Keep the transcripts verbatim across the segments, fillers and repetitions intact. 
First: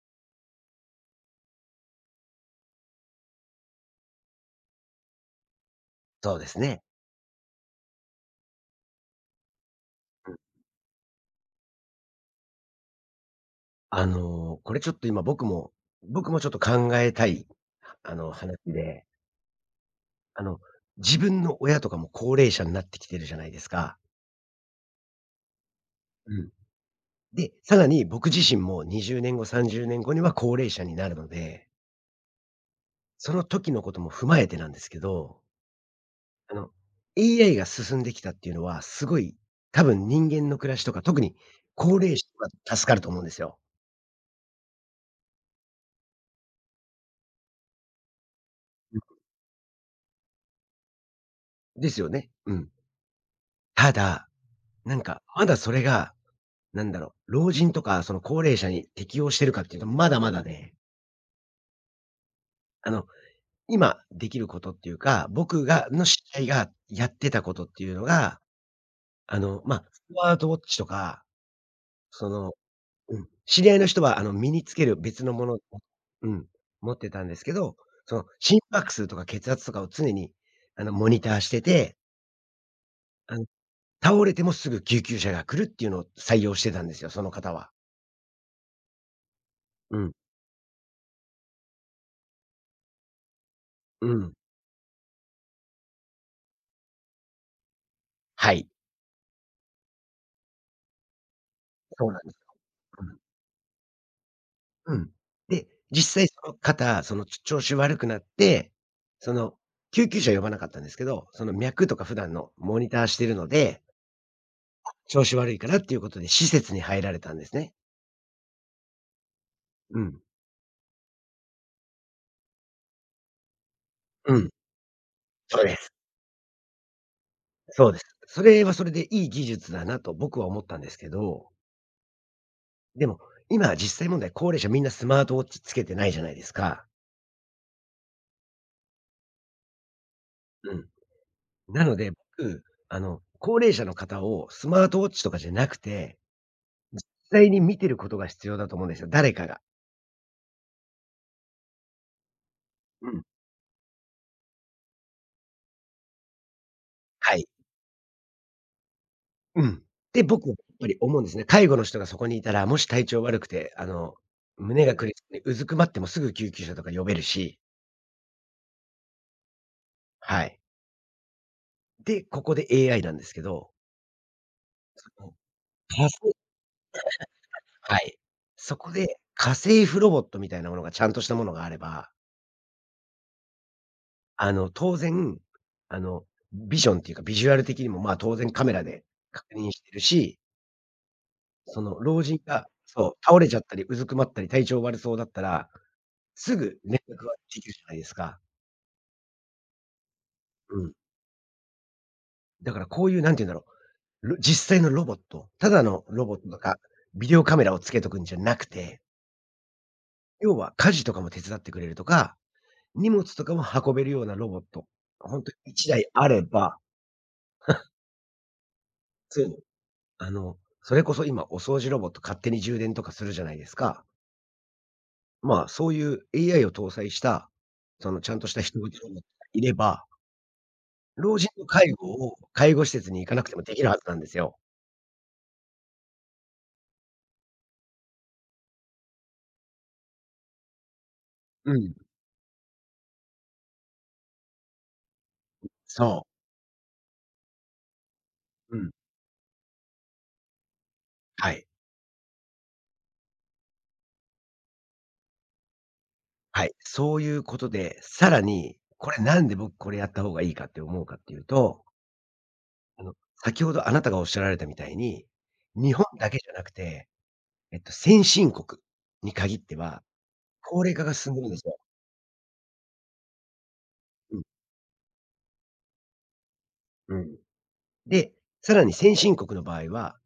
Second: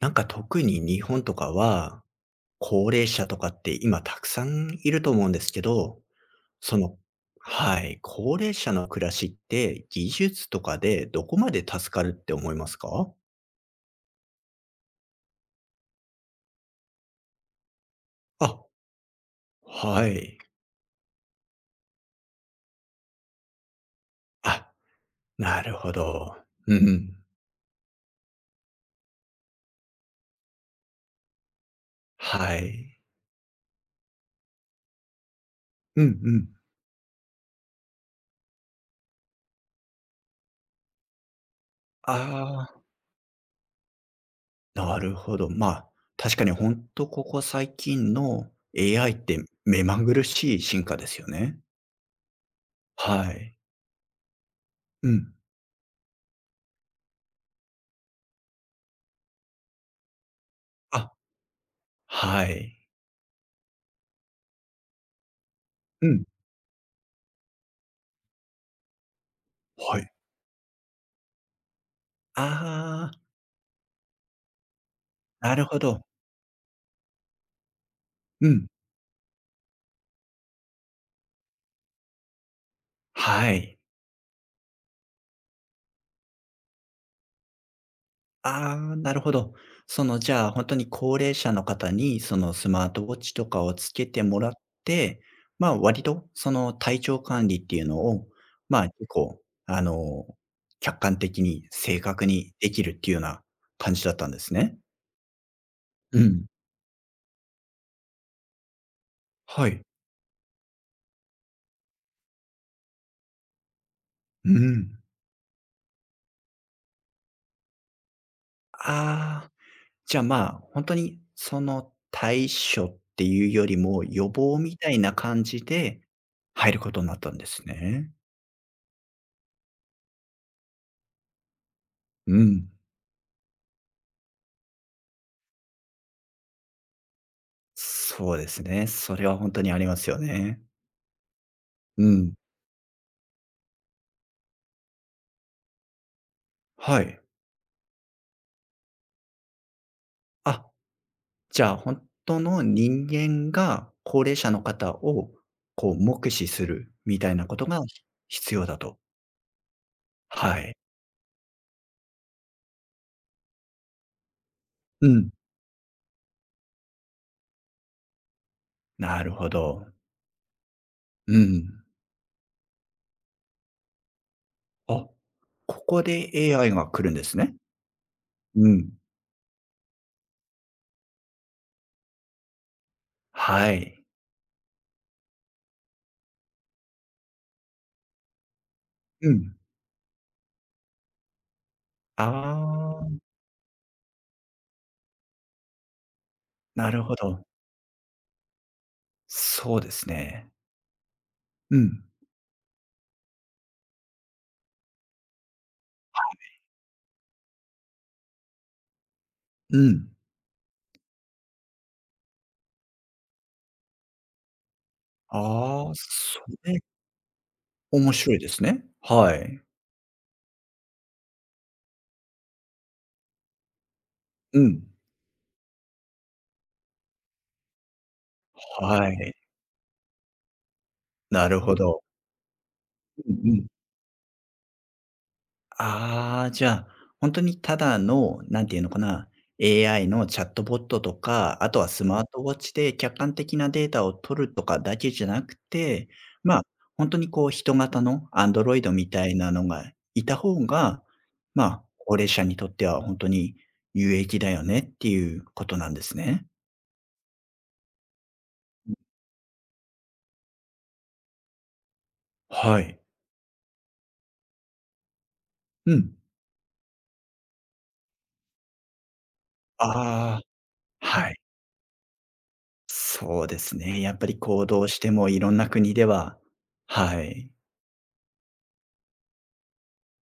なんか特に日本とかは、高齢者とかって今たくさんいると思うんですけど、そうですそね。のはい、高齢者の暮らしって技術とかでどこまで助かるって思いますか？あの、これちょっと今僕も僕もちょっと考えたい、あの、話あ、で、はい。あの、自分の親とかも高齢者になってきてるじゃないですか。あ、なるほうど。ん。うんうん。で、さらに僕自身もにじゅうねんご、さんじゅうねんごには高齢者になるので、はい。その時のことも踏まえてなんですけど、うんうん。あの、エーアイ が進んできたっていうのは、すごい、多分人間の暮らしとか、特に高あ齢者はあ、助かると思うんですよ。なるほど。まあ、確かにほんとここ最近の エーアイ って目まぐるしい進化ですよね。ですよね。うん。はい。ただ、なんうか、ん。まだそれがなんだろう、老人とかその高齢者に適応してるかっていうと、まだまだね、あ、はい。あの、今できることっていうか、僕がのう知んり合いがやってたことっていうのが、あの、ま、あはスい。マートウォッチとか、その、ああ、うん、知り合いの人はあの、身につける別のものなをるほど。うん、持ってたんですけど、そのう心ん。拍数とか血圧とかを常にあの、モニターしてて、あの、はい。倒れてもすぐ救急車が来るっていうのを採用してたんですよ、その方は。ああ、なるほど。うそん、の、じゃあ、本当に高齢者の方に、その、スマートウォッチとかをつうけてん。もらって、ま、あ割と、その、体調管理っていうのを、はい、まあ、結構、あの、客観的に正そうなん確です。にできるっていうような感じだったんですね。うん。で、実う際ん。その方、その、ち調子悪くなって、その、はい。救急車呼ばなかったんですけど、その脈とか普段のモニターしてるので、うん。調子悪いからっていうことで施設に入られたんですね。ああ。うじゃん。あ、まあ、本当にその対処っていうよりも、予うん。防みたいな感そじうです。で入ることになったんですそうです。ね。それはそれでいい技術だなと僕は思ったんですけど、うん。でも、今実際問題、高齢者みんなスマートウォッチつけてないじゃないですか。そうですね。それは本当にありますよね。うん。なのうで、ん。僕、あの、高齢者の方をスマートウォッチとかじゃなくて、実はい。際に見てることが必要だと思うんですよ、誰かが。あ、じゃあ、本当の人うん。間が高齢者の方をこう目視するみたはいない。ことが必要だと。うん。で、僕やっはい。ぱり思うんですね。介護の人がそこにいたら、もし体調悪くて、あの、胸がう苦しくん。てうずくまってもすぐ救急車とか呼べるし、なるほど。はい。うん。で、ここで エーアイ なんですけど、あ、その、ここで エーアイ が来るんですね。はい。うそん。こで家政婦ロボットみたいなものがちゃんとしたものがあれば、はい。あの、当然、あの、ビジョンっていうかビジュアル的にも、まあ、当然カメラでう確ん。認してるし、その老人があそう、あ、倒れちゃったりうずくまったり体調悪そうだったら、すぐな連るほ絡はど。できるじゃないですか。そうですね。うん。うん、だからこういう何て言うんだろう、ろ実際のロボット、ただのロボットとか、ビデオカメラをつけとくんじゃなくて、うん。要は家事とかも手伝ってくれるとか、荷物とかも運べるようなロボット、ほんと1ああ、台あそれば、れ、面白いですね。はそい。う、あの、それこそ今お掃除ロボット勝手に充電とかするじゃないですか。うん。まあ、そういう エーアイ を搭載した、そのちゃんとした人型ロはボットがい。いれば、老な人るのほ介ど。護を介護施設に行うかなくんうてもん。できるはずなんですよ。ああ、じゃあ、本当にただの、なんていうのかな、エーアイ のチャットボットとか、あうとはん、スマートウォッチで客観的なデータを取るとかだけじゃなくて、そう。まあ、本当にこう人型のアンドうロイん。ドみたいなのがいた方が、はまい。あ、高齢者にとっては本当に有益だよねっていうことなんですね。はい。そういうことで、さらに、これなんで僕これやった方がいいかって思うかっていうと、はい。あの、先ほどあなたがおっしゃられたみたいに、日う本ん。だけじゃなくて、えっと、先進国に限っては、あ高齢化あ、がは進んい。でるんですよ。そうですね。やっぱうりん。行動してもいろんな国ではうはん。い。で、さらに先進国の場合は、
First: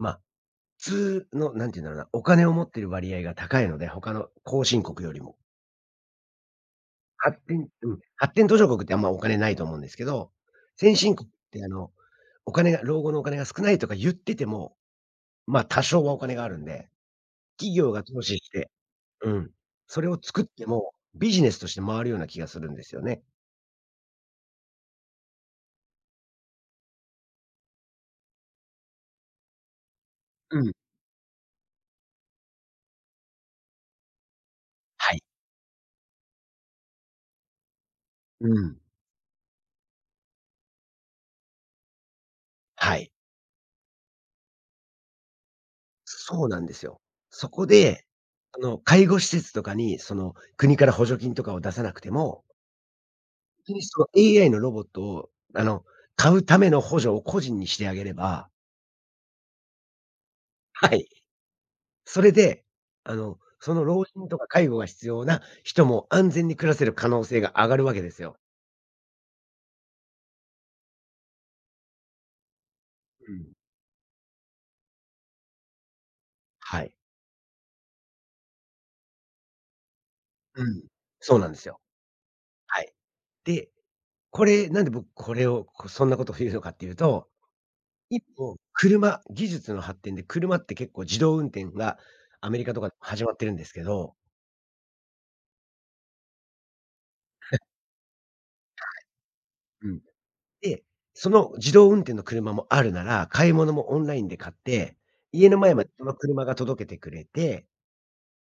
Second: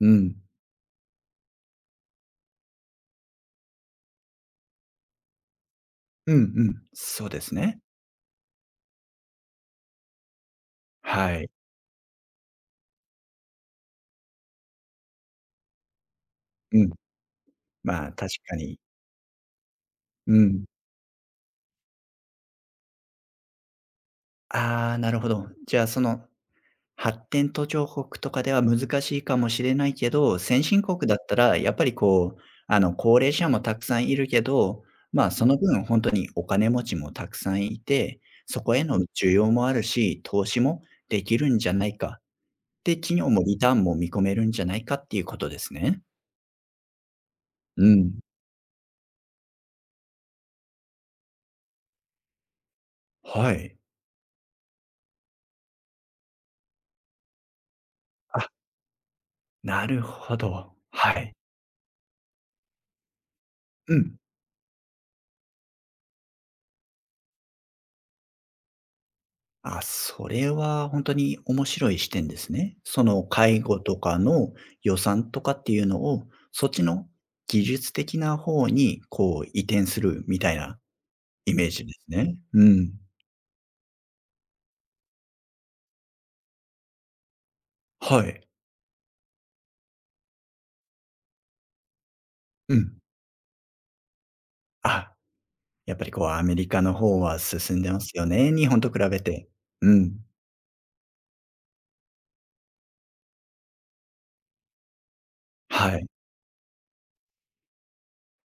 うあ、ん。普通の、なんていうんだろうな、お金を持ってる割合が高いので、他の後進国よりも。うんうん。そう発です展ね。うん、発展途上国ってあんまお金ないと思うんですけど、先進国っはい。てあの、お金が老後のお金が少ないとか言ってても、ま、多少はお金があるんうで、ん。企業がまあ、投確資しかてに。うん、それをう作ってん。も、ビジネスとして回るような気がするんですよね。ああ、なるほど。じゃあ、その、発展途上国とかでは難しいかもしれないけど、う先ん、進国だったら、やっぱりこう、あの、高齢者もたくさんいるけど、はい。まあ、その分、本当にお金持ちもたくさんいて、うそこん、への需要もあるし、投資もできるんじゃないか。で、はい。企業もリターンも見込めるんじゃないかっていうことですね。そうなんですよ。そこうで、ん。あの、介護施設とかにその、国から補助金とかを出さなくても、本は当い。にその エーアイ のロボットを、あの、買うための補助を個人にしてあげれあ、ばなるほど。はい。はい。それで、あの、そのう老ん。人とか介護が必要な人も安全に暮らせる可能性が上がるわけですよ。あ、それは本当に面白い視点ですね。そのうん。介護とかの予算とかっていうのを、そっはちい。の技術的な方にこう移転するみたいうなん。そうなんイでメすーよ。ジですね。うはい。ん。で、これ、なんで僕これを、こそんなことを言うのかっていうと、は一い。歩車技術の発展で車って結構自動運転がアメリカうとかでん。始まってるんですけど、あ、やっぱりこうアメリカの方は進んでますよね、日本と比べて。ううん。ん。で、その自動運転の車もあるなら、買い物もオンラインで買って、家の前まではそい。の車が届けてくれて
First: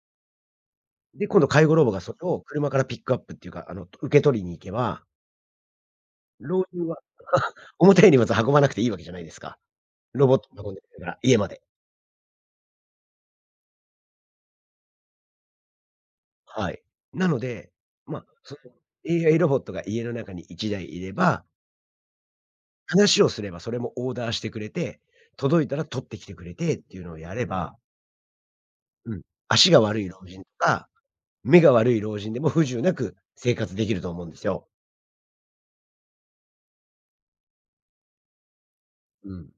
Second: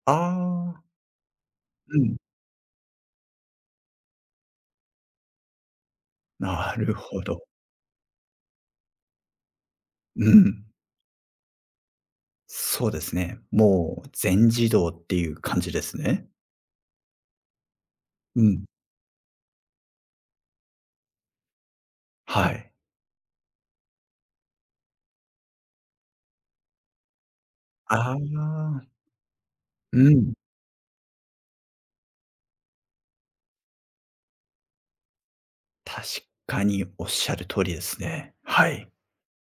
ああ、で、今度介護ロボうがそれん。を車からピックアップっていうか、あの、受け取りに行けば、老な人るはほど。重たい荷物運ばなくていいわけじゃないですか。ロうボットがん。運んでくれるから、家まで。そうですね。もう全自動っていう感じですね。はい。なので、まあ、うそん。の エーアイ ロボットが家の中に1台いいれば、はい。話をすればそれもオーダーしてくれて、届いたら取ってきてくれてっていうのをやれば、ああ、うん、足が悪いう老ん、人とか、目が悪い老人でも不自由なく生活できると思うんですよ。確かにおっしゃる通りですね。はい。うん。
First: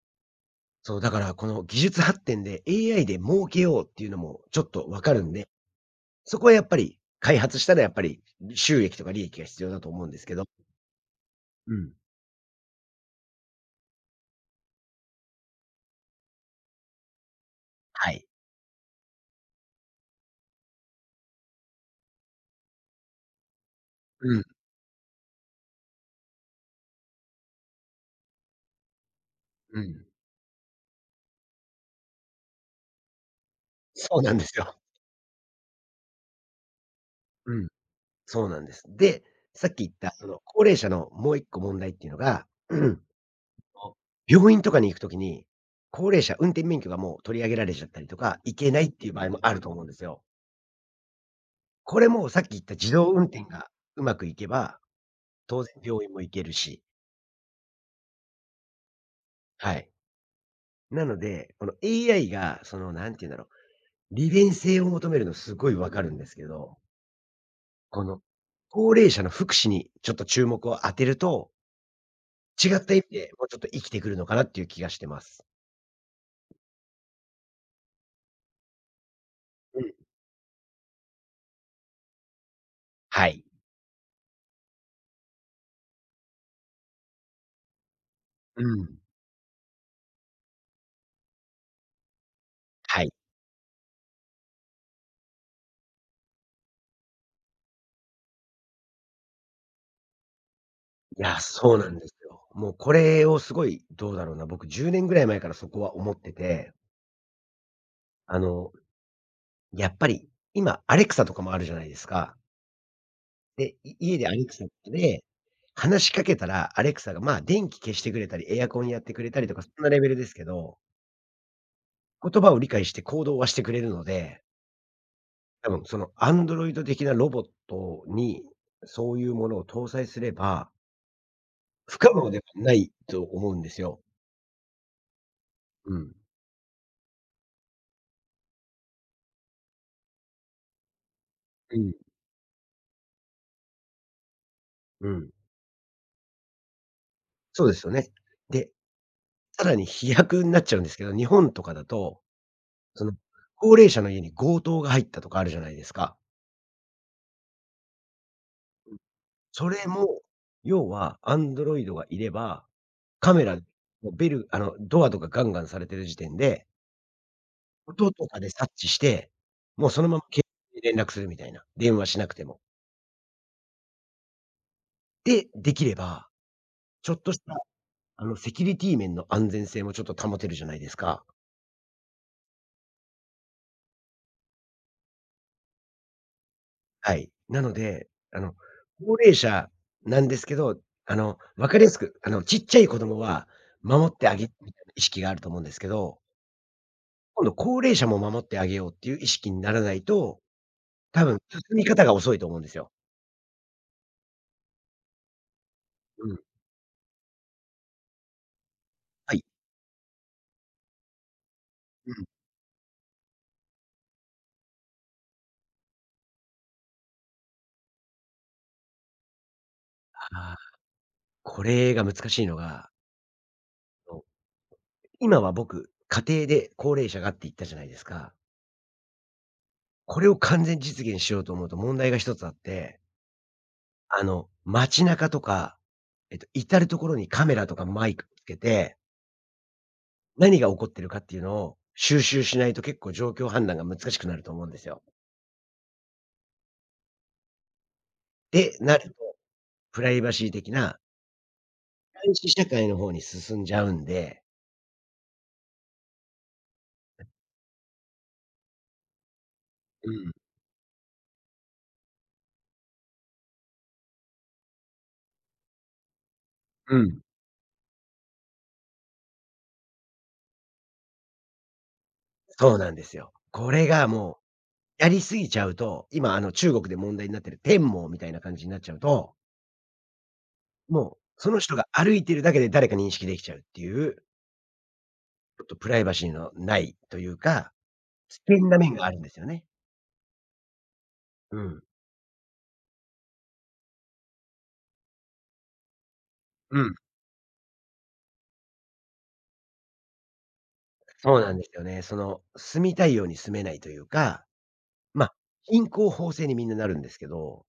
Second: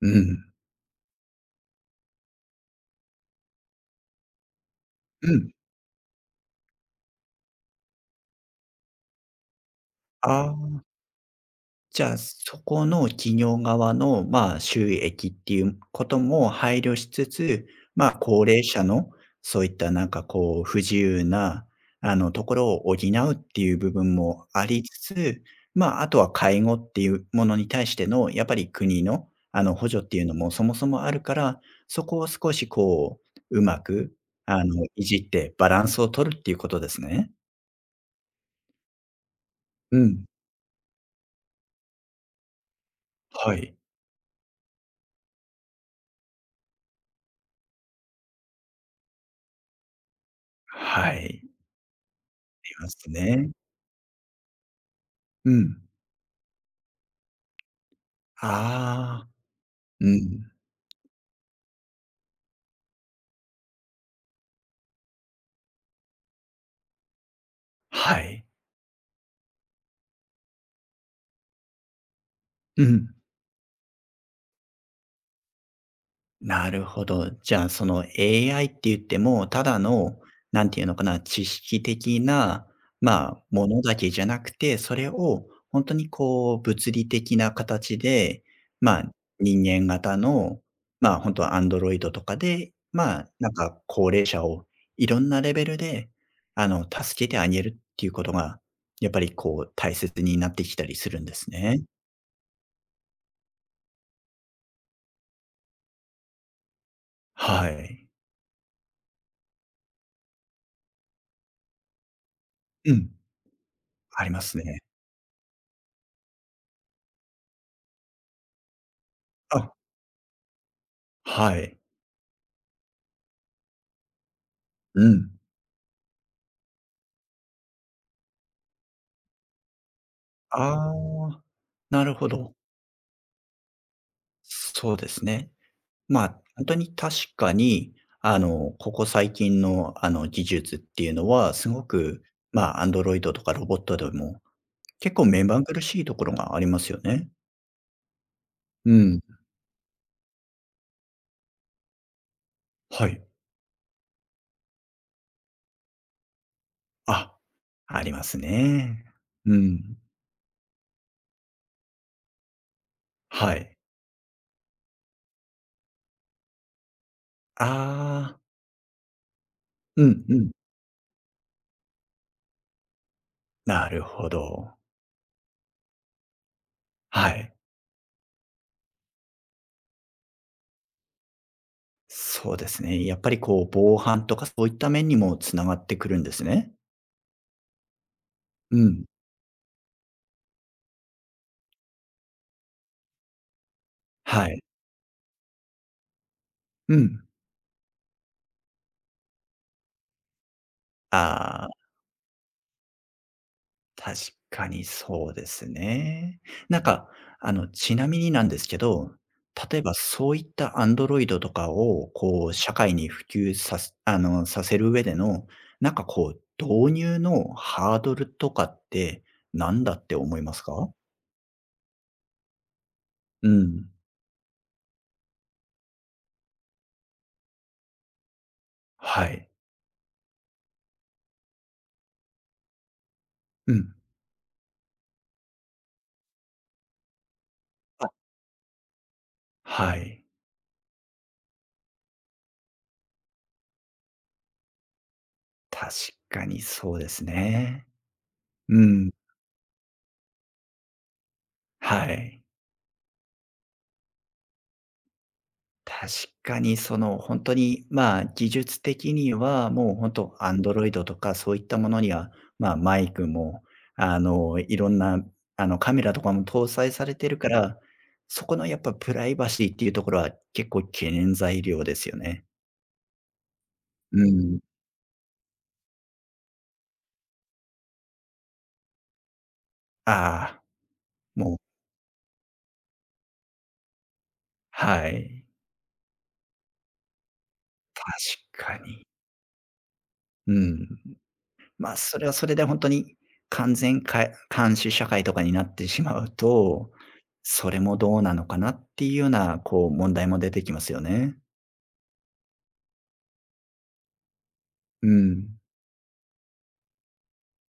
うん、そう、だからこの技術発展で エーアイ で儲けようっていうのもちょっとわかるんうで、ん。そこはやっぱり開発したらやっぱり収益とか利益が必要だと思うんですけど。あうん。じゃあ、そこの企業側の、まあ、収益っていうことも配慮しつつ、まはあ、い。高齢者のそういったなんかこう不自由な、あの、ところを補うっていう部分うん、もありつつ、まあ、あとは介護っていうものに対しての、やっぱり国の、あの、う補助っん。ていうのもそもそもあるから、そこを少しこう、うまく、そうなんですあよ。の、いじってバランスを取るっていうことですね。うん、そうなんです。で、さっき言っうたん。その高齢者のもう一個問題っていうのが、うん はい。病院とかに行くときに、高齢者運転免許がもう取り上げられちゃったりとか、行けないっていう場合もあると思うんですよ。はい。あこれもさっき言っりたま自す動運転ね。がうまくいけば、う当然ん。病院も行けるしああ、はい。うん。なので、この エーアイ が、その、なんて言うんだろう、利便性を求めるのすごいわかるんですけど、こはの、い。高齢者の福祉にちょっと注目を当てると、違っうた意味ん。でもうちょっと生きてくるのかなっていう気がしてます。なるほど。じゃあ、その エーアイ って言っても、ただうん。の、なんていうのかな、知識的な、はまあ、い。ものだけじゃなくて、それを本当にこう、物理的な形で、うん。まあ、人間型の、まあ、本当はアンドロイドとかで、はい。まあ、なんか高齢者をいろんなレベルで、あの、助けてあげるっていうことが、やっぱりこう、大切になってきたりするいんでや、すそうね。なんですよ。もうこれをすごい、どうだろうな、僕じゅうねんぐらい前からそこは思ってて、はい。あの、やっぱり、今、アレクサとかもあるじゃないですか。うん、で、い家あでりアまレクすサね。で、話しかけたら、アレクサが、まあ、電気消してくれたり、エアコンやってくれたりとか、そあ、んなレベルですけど、はい。言葉を理解して行動はしてくれるので、うん。多分そのアンドロイド的なロボットに、そういうものを搭載すれば、ああ、不な可るほ能ではど。ないと思うんですよ。そうですね。うん。まあ、本当に確かに、あの、ここ最近の、あの、技術っていうのは、すうごん。く、まあ、アンドロイドとかロボットでも、う結構ん。目まぐるしいところがありますよね。そうですよね。で、うん。さらに飛躍になっちゃうんですけど、日本とかだと、そはの、い。高齢者の家に強盗が入ったとかあるじゃないですか。あ、ありますね。うそれん。も、要はアンドロイドがいれば、カメはラ、い。ベルあの、ドアとかガンガンされてる時点で、音とああ、かで察知して、もうそうのままんう警ん。察に連絡するみたいな、電話しなくても。なるほど。で、できれば、ちょっはとしい。た、あの、セキュリティ面の安全性もちょっと保てるじゃないですか。そうですね。やっぱりこう、防犯とかそういった面にもつながってくるんですね。はい。なので、あの、うん。高齢者なんですけど、あの、分かりやすく、あの、ちっちゃい子供は守ってあげはるい。みたいな意識があると思うんですけど、うん。今度高齢者も守ってあげようっていう意識にならないと、多分進あみあ、方が遅いと思うんですよ。確かにそうですうん。ね。なんか、あの、ちなみになんですけど、はい。例えばそういったアンドロイドとかを、うん。こう、社会に普及させあの、させる上での、なんかこう、導入のハードルとかって何だって思いまああ、すか？これが難しいのが、うん。そう、今は僕、家庭で高齢者がって言ったじゃないですか。はい。これを完全実現しようと思うと問題が一つあって、うん。あの、街中とか、えっと、至る所にカメラとかあ、マイクつけて、はい。何が起こってるかっていうのを収集しないと結構状況判断が難しくなると思うんですよ。確かにそうですね。で、うなるん、と、プライバシー的なは監い。視社会の方に進んじゃうんで。確かにその本当に、まあ、技術的にはもうう本ん、当 アンドロイド とかそういったものには、まあ、マイクも、あの、いろんな、あの、カメラとかも搭載うされん、てるから、そこのやっぱプライバシーっていうところは結構懸念材料ですよね。そうなんですよ。これがうもん。う、やり過ぎちゃうと、今あの中国で問題になってる天網みたいな感じになっちゃうと、ああ、もうそもうの人が歩いてるだけで誰か認識できちゃうっていう、ちはい。ょっとプライバシーのないというか、確危険なか面がに。あるんですよね。うん。うん。まあ、それはそれで本当に完全か監視社会とかになってしまううと、ん、それもどうなのかなっていうような、こう、問題も出てきますよね。そうなんですよね。その、住みたいように住めないというか、うま、ん。貧困法制にみんななるんですけど、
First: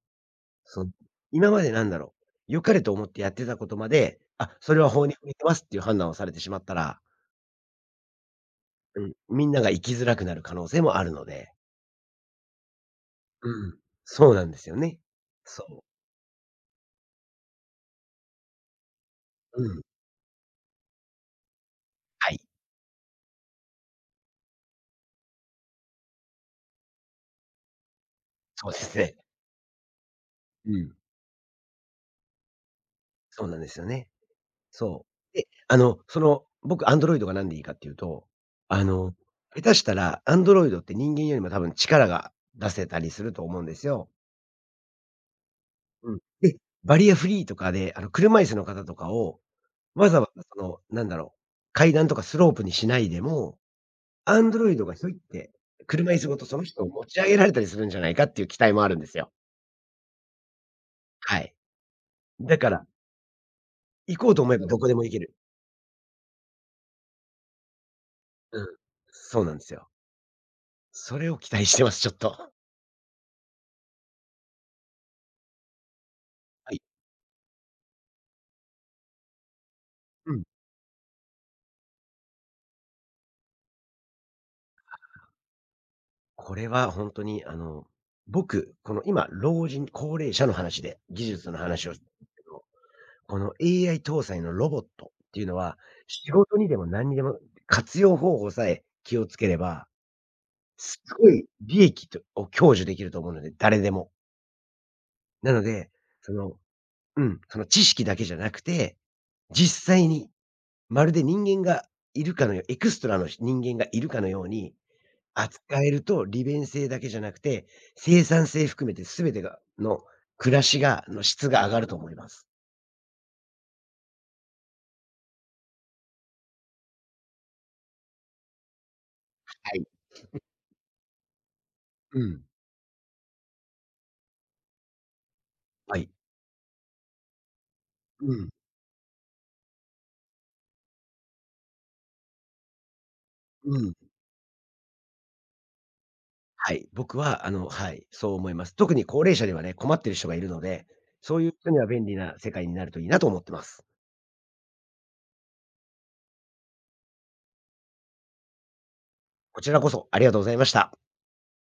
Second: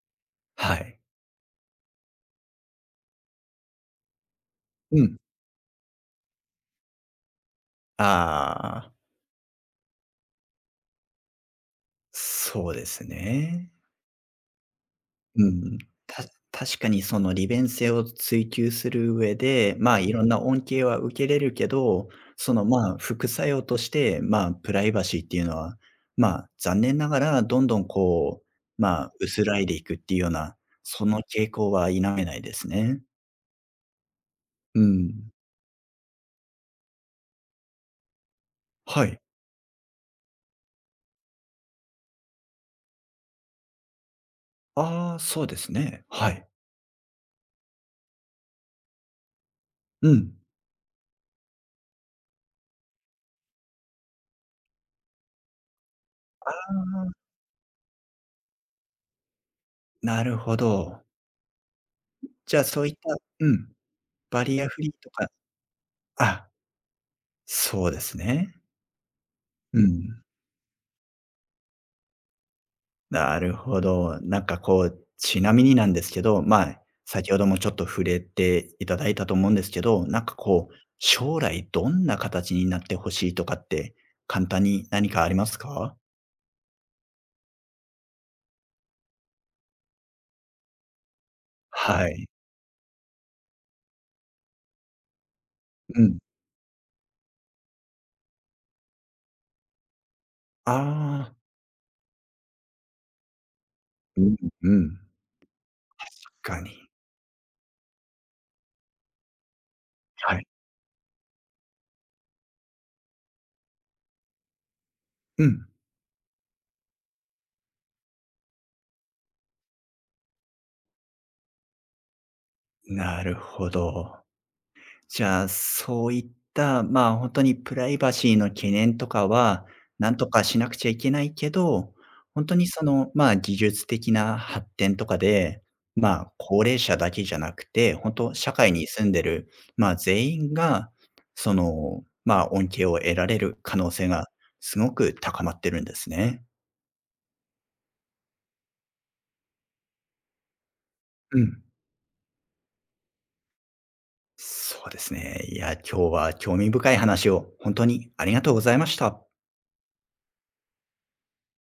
はその、い。今までなんだろう、良かれと思ってやってたことまで、あ、それはう法にん。触れてますっていう判断をされてしまったら、ああ、うん、みんなが生きづらくなる可能性もあるので。そうですうね。ん。そうなんですよね。うそん、う。た確かにその利便性を追求する上うで、ん。まあ、いろんな恩恵は受けれるけど、はい。その、まあ、副作用として、まあ、プライバシーっていうのは、まあ、残念ながらどんどんこそうでう、すまあ、ね。薄らいでいくっていうような、うん。その傾向は否めないですね。そうなんですよね。うそん。う。で、あの、その、僕アンドロイドがなんでいいかっていうと、あはの、い。下手したらアンドロイドって人間よりも多分力が出せたりすると思うんですよ。ああ、そうですね。うん。はい。で、バリアフリーとかで、あの、車椅子の方とかをうわざわん。ざその、なんだろう、階段とかスロープにしないでも、Android がひょいって、車椅子ごとその人を持ち上げられたりするんじゃないかっていう期待もあるんですよ。なるほど。はい。だじゃあかそら、ういったうん、行こうとバ思えリばアどフこリーでもと行けかる。あ、そうですね。うん。そうなんですうよ。ん。それを期待してます、ちょっと。なるほど。なんかこう、ちなみになんですけど、まはい。あ、先ほどもちょっと触れていただいたと思うんですけど、なんうかん。こう、将来どんな形になってほしいとかって、簡単に何かありますか？これはほんとにあの、僕、この今、老人高齢者の話で、技術の話を はい。この エーアイ 搭載のロボットっていうのは、うん。仕事にでも何にでも活用方法さえ気をつければあすごあ、い利益とを享受できると思うので、誰でも。うんうん。なので、そ確の、かに。うん、その知識だけじゃなくて、実際にはい。まるで人間がいるかのよう、エクストラの人間がいるかのようにうん。扱えると、利便性だけじゃなくて、生産性含めて全てがの暮らしがの質が上がると思います。なるほど。じゃあ、そういった、まあ、本当にプライバシーの懸念とかは、はい。なんとかしなくちゃいけないけど、うん。本当にその、まあ、技術的な発展とかで、はい。まあ、高齢者だけじゃなくて、本う当ん。社会に住んでる、まあ、全員が、その、まあ、恩恵を得られる可う能ん。性がすごく高まってるんですね。はい。僕はあの、はい、そう思います。特に高齢者ではね、困ってる人がいるので、そうういうん。人には便利な世界になるといいなと思ってます。そうですね。いや、今日は興味深い話を本当にありがとうございました。こちらこそありがとうございました。